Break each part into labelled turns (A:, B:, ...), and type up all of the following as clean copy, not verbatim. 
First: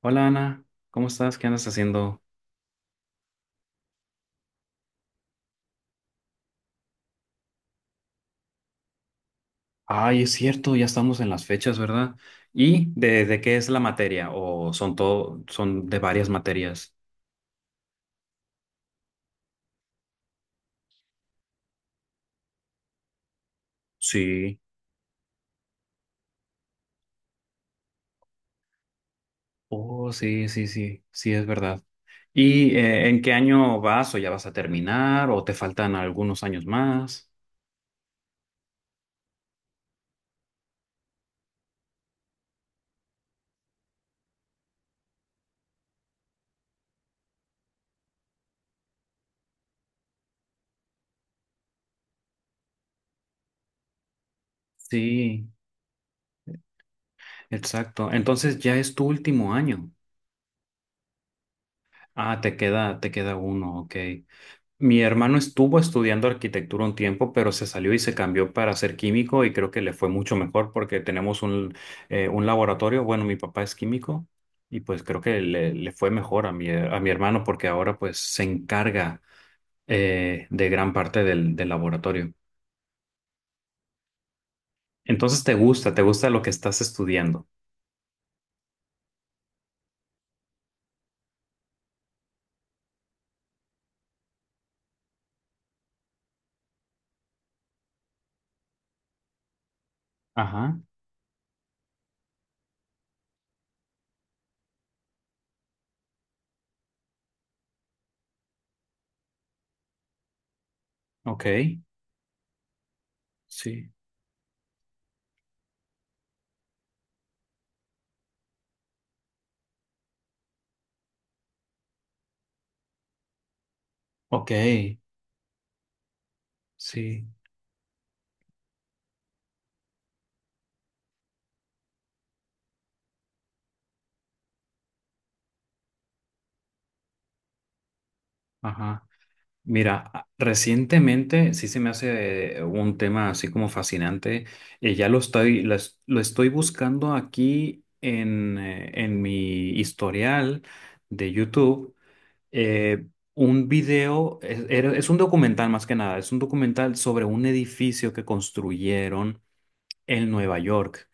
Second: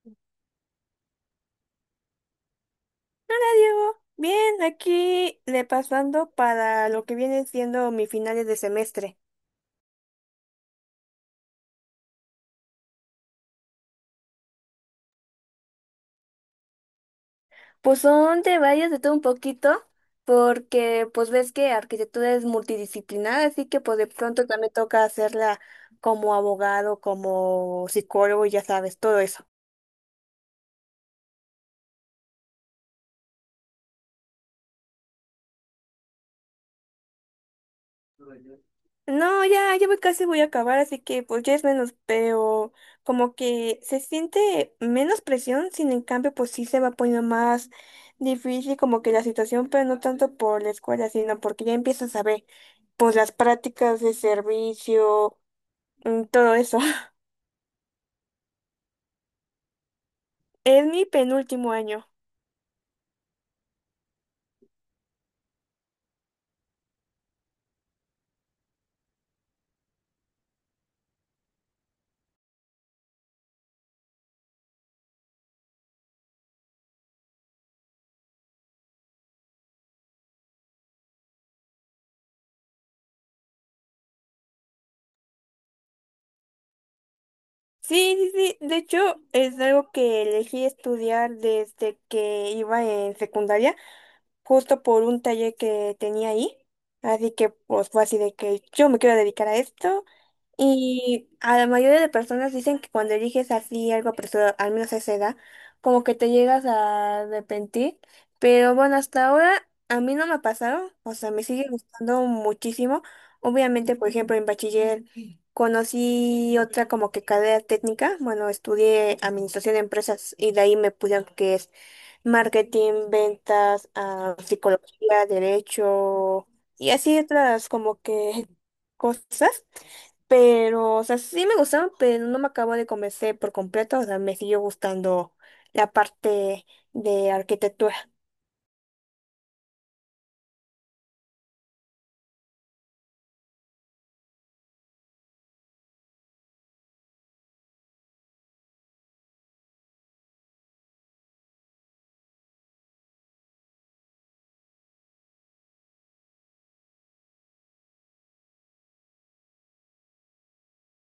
A: Hola Ana, ¿cómo estás? ¿Qué andas haciendo?
B: Hola Diego, bien, aquí repasando para lo que viene siendo mis finales de semestre.
A: Ay, es cierto, ya estamos en las fechas, ¿verdad? ¿Y de qué es la materia? ¿O son de varias materias?
B: Pues son de varias, de todo un poquito, porque pues ves que arquitectura es multidisciplinar, así que pues de pronto
A: Sí.
B: también toca hacerla como abogado, como psicólogo, y ya sabes, todo eso.
A: Oh, sí, sí, sí, sí, es verdad. ¿Y en qué año vas o ya vas a terminar o te faltan algunos años más?
B: No, ya voy, casi voy a acabar, así que pues ya es menos, pero como que se siente menos presión, sin en cambio pues sí se va poniendo más difícil como que la situación, pero no tanto por la escuela, sino porque ya empiezas a ver pues las prácticas de servicio,
A: Sí,
B: todo eso.
A: exacto. Entonces ya es tu último año.
B: Es mi penúltimo año.
A: Ah, te queda uno, ok. Mi hermano estuvo estudiando arquitectura un tiempo, pero se salió y se cambió para ser químico y creo que le fue mucho mejor porque tenemos un laboratorio. Bueno, mi papá es químico y pues creo que le fue mejor a mi hermano porque ahora pues se encarga de gran parte del laboratorio. Entonces te gusta lo que estás estudiando.
B: Sí, sí, sí, de hecho es algo que elegí estudiar desde que iba en secundaria, justo por un taller que tenía ahí. Así que pues fue así de que yo me quiero dedicar a esto.
A: Ajá,
B: Y a la mayoría de personas dicen que cuando eliges así algo apresurado, al menos a esa edad, como que te llegas a arrepentir. Pero bueno, hasta ahora a mí no me ha pasado. O sea, me
A: ok,
B: sigue gustando muchísimo.
A: sí,
B: Obviamente, por ejemplo, en bachiller conocí otra como que carrera técnica. Bueno, estudié administración de empresas y de ahí me puse que es marketing, ventas,
A: ok,
B: psicología, derecho y así
A: sí,
B: otras como que cosas. Pero, o sea, sí me gustaron, pero no me acabo de convencer por completo. O sea, me siguió gustando la parte de arquitectura.
A: ajá. Mira, recientemente sí se me hace un tema así como fascinante. Ya lo estoy buscando aquí en mi historial de YouTube. Eh, un video, es un documental más que nada, es un documental sobre un edificio que construyeron en Nueva York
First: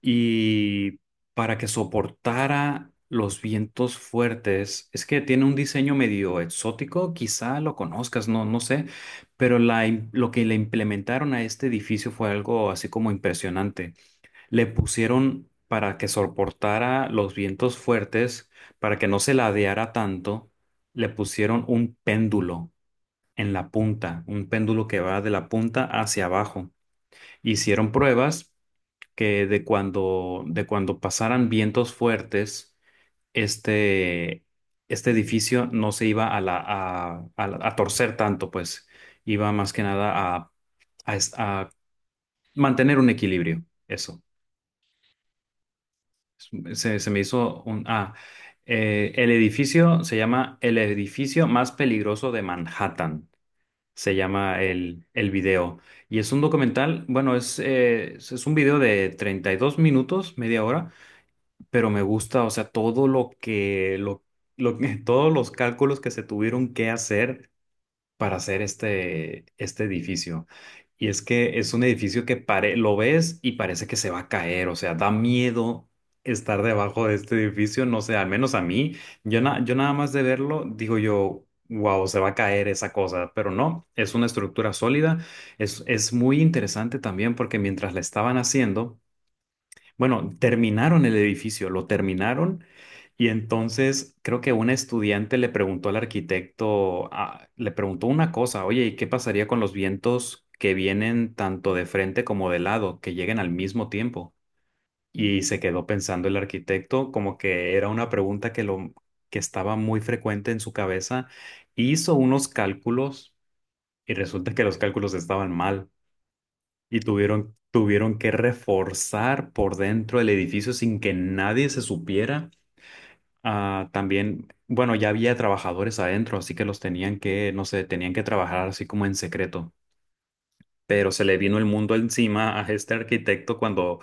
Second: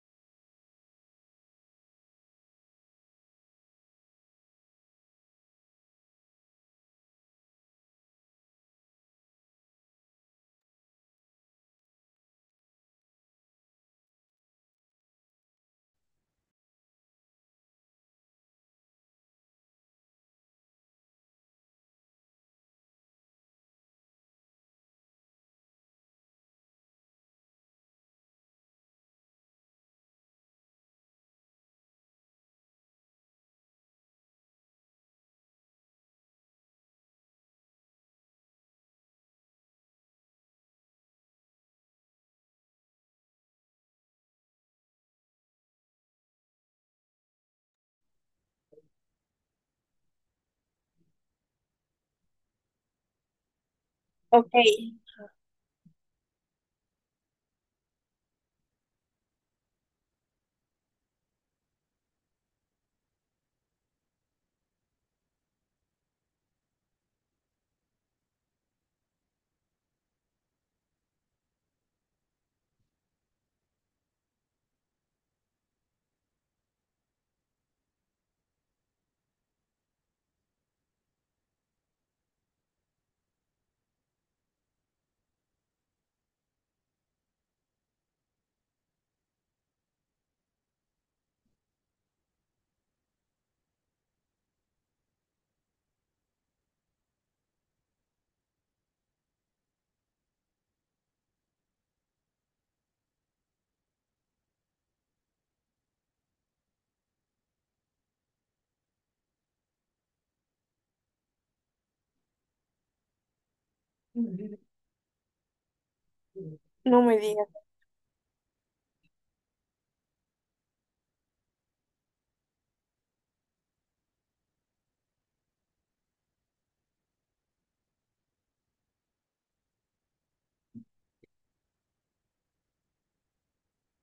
A: y para que soportara los vientos fuertes, es que tiene un diseño medio exótico, quizá lo conozcas, no, no sé, pero lo que le implementaron a este edificio fue algo así como impresionante. Le pusieron para que soportara los vientos fuertes, para que no se ladeara tanto, le pusieron un péndulo en la punta, un péndulo que va de la punta hacia abajo. Hicieron pruebas que de cuando pasaran vientos fuertes, este, este edificio no se iba a torcer tanto, pues iba más que nada a mantener un equilibrio. Eso. Se me hizo un... Ah, El edificio se llama El edificio más peligroso de Manhattan. Se
B: Ok,
A: llama el video. Y es un documental, bueno, es un video de 32 minutos, media hora, pero me gusta, o sea, todo lo que- todos los cálculos que se tuvieron que hacer para hacer este edificio. Y es que es un edificio lo ves y parece que se va a caer, o sea, da miedo estar debajo de este edificio, no sé, al menos a mí, yo nada más de verlo, digo yo, wow, se va a caer esa cosa, pero no, es una estructura sólida, es muy interesante también porque mientras la estaban haciendo, bueno, terminaron el edificio, lo terminaron y entonces creo que un estudiante le preguntó al arquitecto, ah, le preguntó una cosa, oye, ¿y qué pasaría con los vientos que vienen tanto de frente como de lado, que lleguen al mismo tiempo? Y se quedó pensando el arquitecto como que era una pregunta que lo que estaba muy frecuente en su cabeza, hizo unos cálculos y resulta que los cálculos estaban mal. Y
B: no me digas.
A: tuvieron que reforzar por dentro el edificio sin que nadie se supiera. Ah, también, bueno, ya había trabajadores adentro, así que los tenían que, no sé, tenían que trabajar así como en secreto. Pero se le vino el mundo encima a este arquitecto cuando,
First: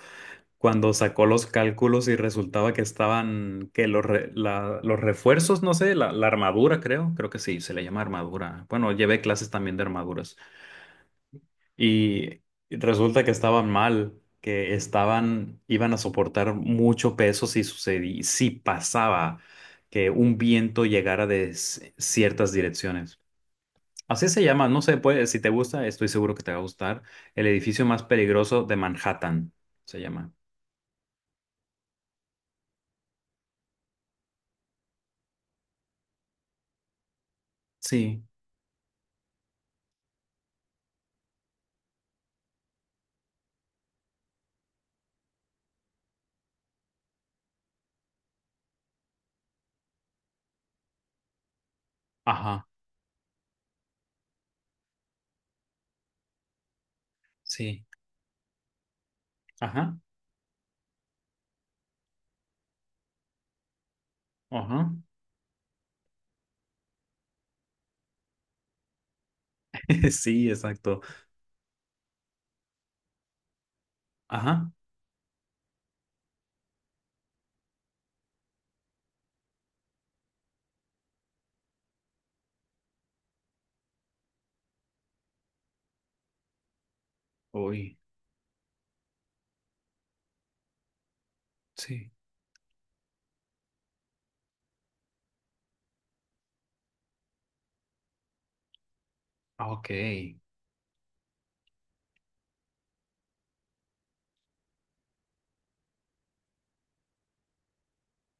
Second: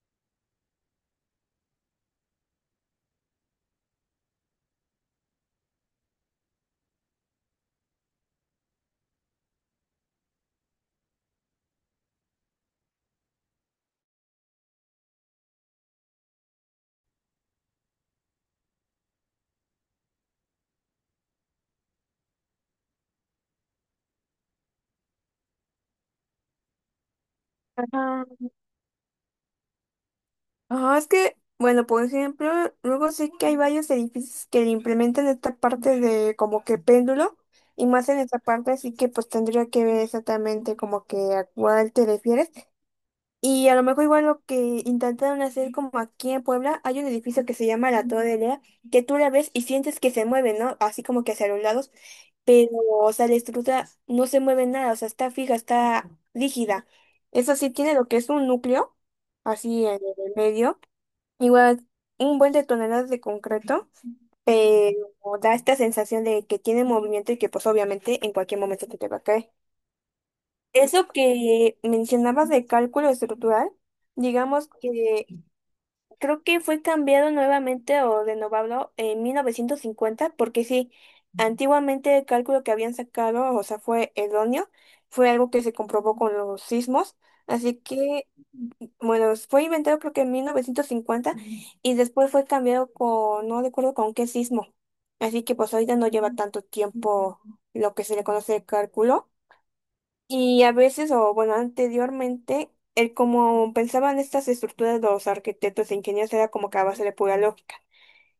A: cuando sacó los cálculos y resultaba que estaban, que los refuerzos, no sé, la armadura creo que sí, se le llama armadura. Bueno, llevé clases también de armaduras. Y resulta que estaban mal, que estaban, iban a soportar mucho peso si sucedía, si pasaba que un viento llegara ciertas direcciones. Así se llama, no sé, puede, si te gusta, estoy seguro que te va a gustar. El edificio más
B: Ajá.
A: peligroso de Manhattan se llama.
B: Ajá, es que, bueno, por ejemplo, luego sí que hay varios edificios que le implementan esta parte de como que péndulo. Y más en
A: Sí,
B: esta parte, así que pues tendría que ver exactamente como que a cuál te refieres. Y a lo mejor igual lo que intentaron hacer como aquí en Puebla, hay un edificio que se llama la Torre Lea, que tú la ves y sientes que se mueve, ¿no? Así como que hacia los lados,
A: ajá,
B: pero, o sea, la estructura no se mueve nada, o sea, está fija, está rígida. Eso sí
A: sí,
B: tiene lo que es un núcleo, así en
A: ajá,
B: el medio, igual un buen de toneladas de concreto,
A: ajá.
B: pero da esta sensación de que tiene movimiento y que pues obviamente en cualquier momento te va a caer.
A: Sí, exacto.
B: Eso que mencionabas de cálculo estructural, digamos
A: Ajá.
B: que creo que fue cambiado nuevamente o renovado en 1950, porque sí, antiguamente el cálculo que habían sacado, o sea, fue erróneo, fue algo que se comprobó con los sismos, así
A: Uy,
B: que, bueno, fue inventado creo que en 1950 y
A: sí.
B: después fue cambiado con, no recuerdo con qué sismo, así que pues ahorita no lleva tanto tiempo lo que se le conoce de cálculo.
A: Ah, ok.
B: Y a veces, o bueno, anteriormente, el como pensaban estas estructuras los arquitectos e ingenieros era como que a base de pura lógica.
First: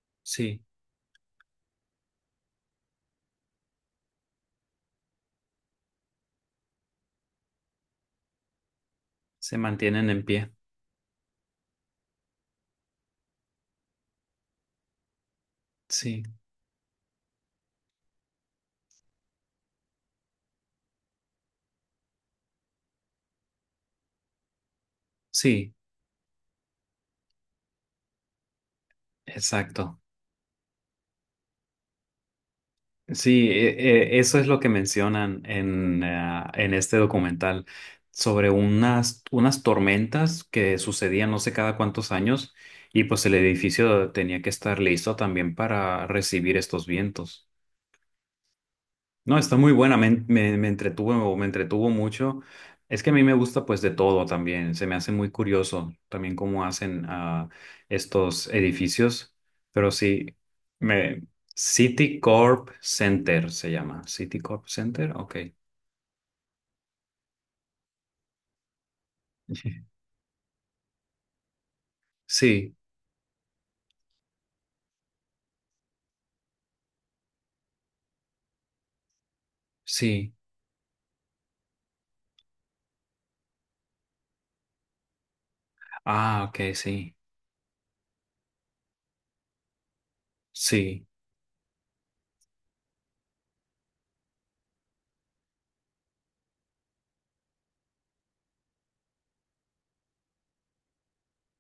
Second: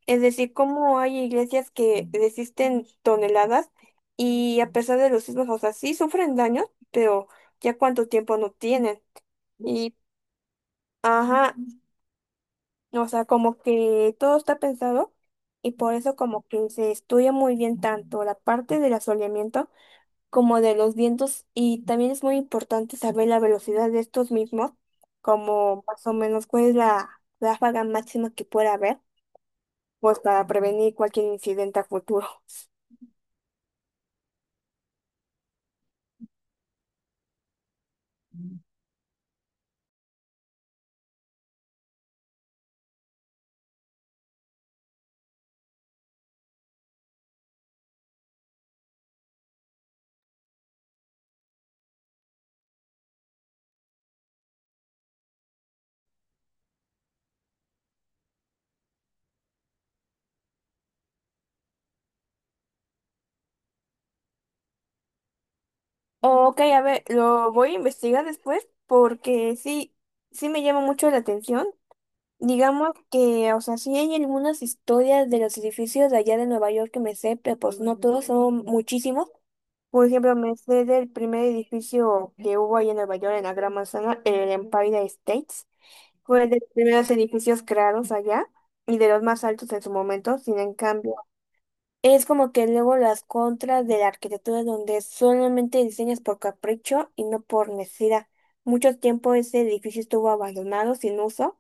B: Es decir,
A: Sí,
B: como hay iglesias que resisten toneladas y a pesar de los sismos, o sea, sí sufren daños, pero ya cuánto tiempo no tienen.
A: se
B: Y,
A: mantienen en pie.
B: ajá, o sea, como que todo está pensado y por eso
A: Sí,
B: como que se estudia muy bien tanto la parte del asoleamiento como de los vientos y también es muy importante saber la velocidad de estos mismos,
A: sí.
B: como más o menos cuál es la ráfaga máxima que pueda haber,
A: Exacto.
B: pues para prevenir cualquier incidente a futuro.
A: Sí, eso es lo que mencionan en este documental sobre unas tormentas que sucedían no sé cada cuántos años y pues el edificio tenía que estar listo también para recibir estos vientos. No, está muy buena, me entretuvo mucho. Es que a mí me gusta pues de todo también, se me hace muy curioso también cómo hacen estos edificios, pero sí, me, Citicorp Center se llama, Citicorp Center, ok.
B: Ok, a ver, lo voy a investigar después porque sí, sí me llama mucho la atención.
A: Sí, sí,
B: Digamos que, o sea, sí hay algunas historias de los edificios de allá de Nueva York que me sé, pero pues no todos, son muchísimos. Por
A: sí.
B: ejemplo, me sé del primer edificio que hubo ahí en Nueva York, en la Gran Manzana, el Empire States.
A: Ah,
B: Fue
A: ok,
B: de los primeros
A: sí,
B: edificios creados allá y de los más altos en su momento. Sin en
A: sí.
B: cambio, es como que luego las contras de la arquitectura donde solamente diseñas por capricho y no por necesidad. Mucho tiempo ese edificio estuvo abandonado, sin uso,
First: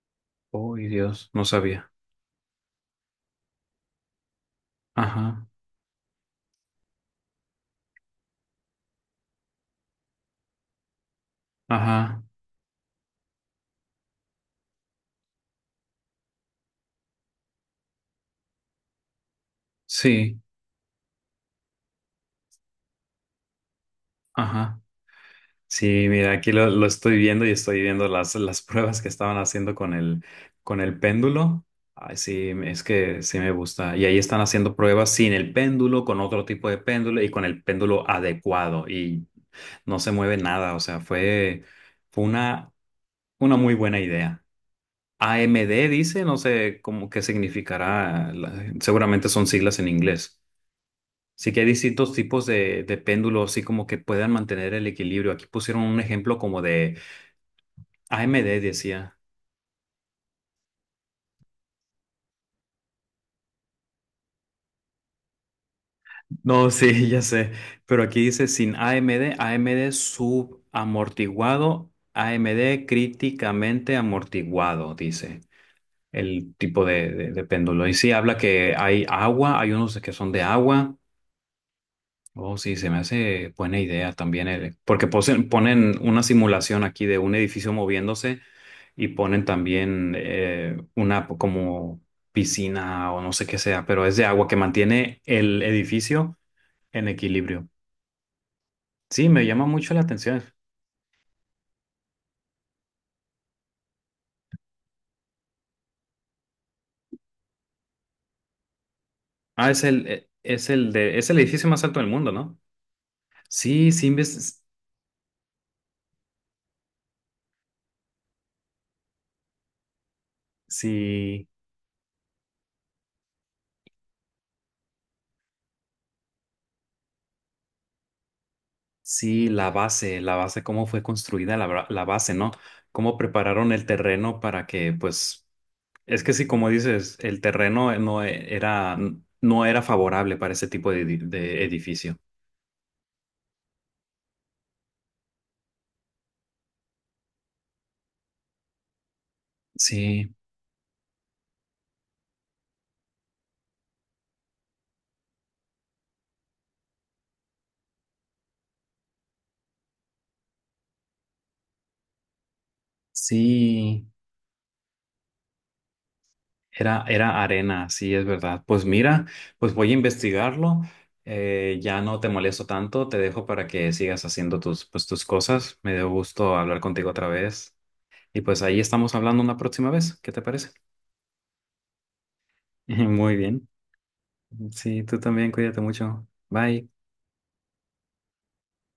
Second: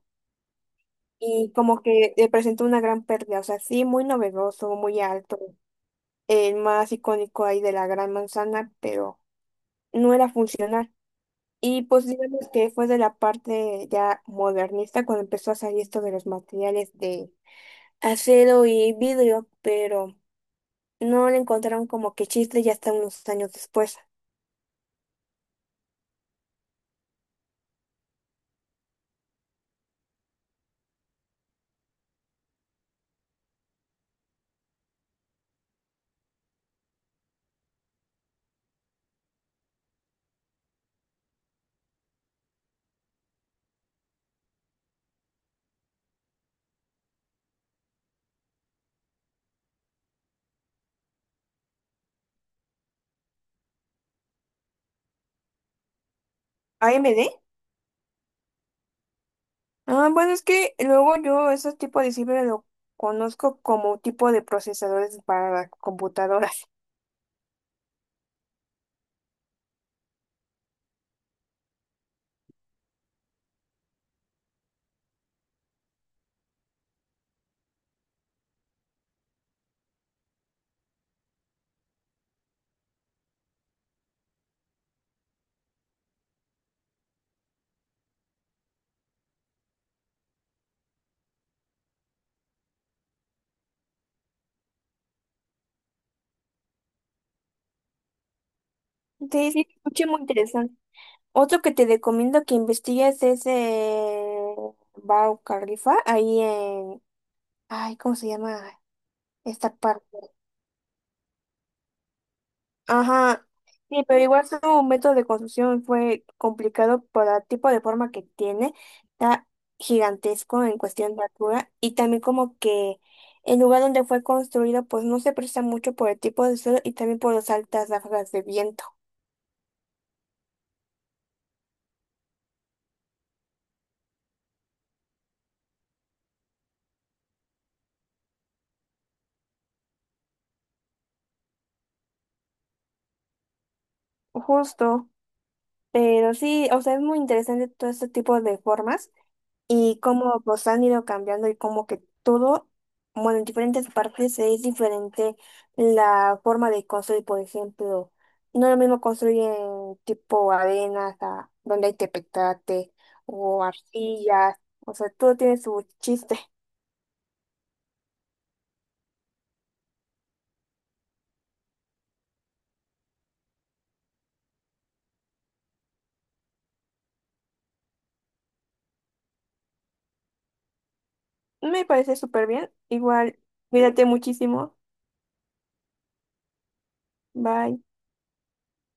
A: Uy, Dios, no
B: y como
A: sabía.
B: que presentó una gran pérdida. O sea, sí, muy novedoso, muy alto,
A: Ajá,
B: el más icónico ahí de la Gran Manzana, pero no era funcional. Y pues
A: ajá,
B: digamos que fue de la parte ya modernista cuando empezó a salir esto de los materiales de acero y vidrio, pero
A: sí,
B: no le encontraron como que chiste ya hasta unos años después.
A: ajá. Sí, mira, aquí lo estoy viendo y estoy viendo las pruebas que estaban haciendo con el péndulo. Ay, sí, es que sí me gusta. Y ahí están haciendo pruebas sin el péndulo, con otro tipo de péndulo y con el péndulo adecuado. Y no se mueve nada. O sea, fue una muy buena idea. AMD dice, no sé cómo qué significará. Seguramente son siglas en inglés. Sí que hay distintos tipos de péndulos, así como que puedan mantener el equilibrio. Aquí pusieron un ejemplo como
B: A
A: de
B: M D
A: AMD decía.
B: Ah, bueno, es que luego yo ese tipo de ciber lo conozco como tipo de procesadores para computadoras.
A: No, sí, ya sé. Pero aquí dice sin AMD, AMD subamortiguado, AMD críticamente amortiguado, dice el tipo de péndulo. Y sí, habla que hay agua, hay unos que son de agua. Oh, sí, se me hace buena idea también, porque ponen una simulación aquí de un edificio moviéndose y ponen también una como piscina o no sé qué sea, pero es de agua que mantiene el edificio en equilibrio. Sí, me
B: Sí,
A: llama
B: sí,
A: mucho la
B: escuché muy
A: atención.
B: interesante. Otro que te recomiendo que investigues es Bau Khalifa, ahí en... Ay, ¿cómo se llama
A: Ah,
B: esta
A: es el,
B: parte?
A: e- es el de, es el edificio más alto del mundo, ¿no?
B: Ajá,
A: Sí,
B: sí,
A: sí,
B: pero igual su método de construcción fue complicado por el tipo de forma que tiene, está gigantesco en cuestión de
A: sí,
B: altura y también como que el lugar donde fue construido pues no se presta mucho por el tipo de suelo y también por las altas ráfagas de viento.
A: sí, la base, cómo fue construida la base, ¿no? Cómo prepararon el terreno para que, pues, es que sí, como dices, el terreno no era favorable para ese tipo de edificio.
B: Justo, pero sí, o sea, es muy interesante todo este tipo de formas y
A: Sí,
B: cómo pues han ido cambiando y como que todo, bueno, en diferentes partes es diferente la forma de construir, por ejemplo, no es lo mismo construir en tipo arenas, a- donde hay tepetate o
A: sí.
B: arcillas, o sea, todo tiene su chiste.
A: Era arena, sí, es verdad. Pues mira, pues voy a investigarlo. Ya no te molesto tanto, te dejo para que sigas haciendo tus cosas. Me dio gusto hablar contigo otra vez. Y pues ahí estamos hablando una próxima vez. ¿Qué te parece?
B: Me parece súper bien,
A: Muy
B: igual,
A: bien.
B: cuídate muchísimo,
A: Sí, tú también, cuídate mucho. Bye.
B: bye.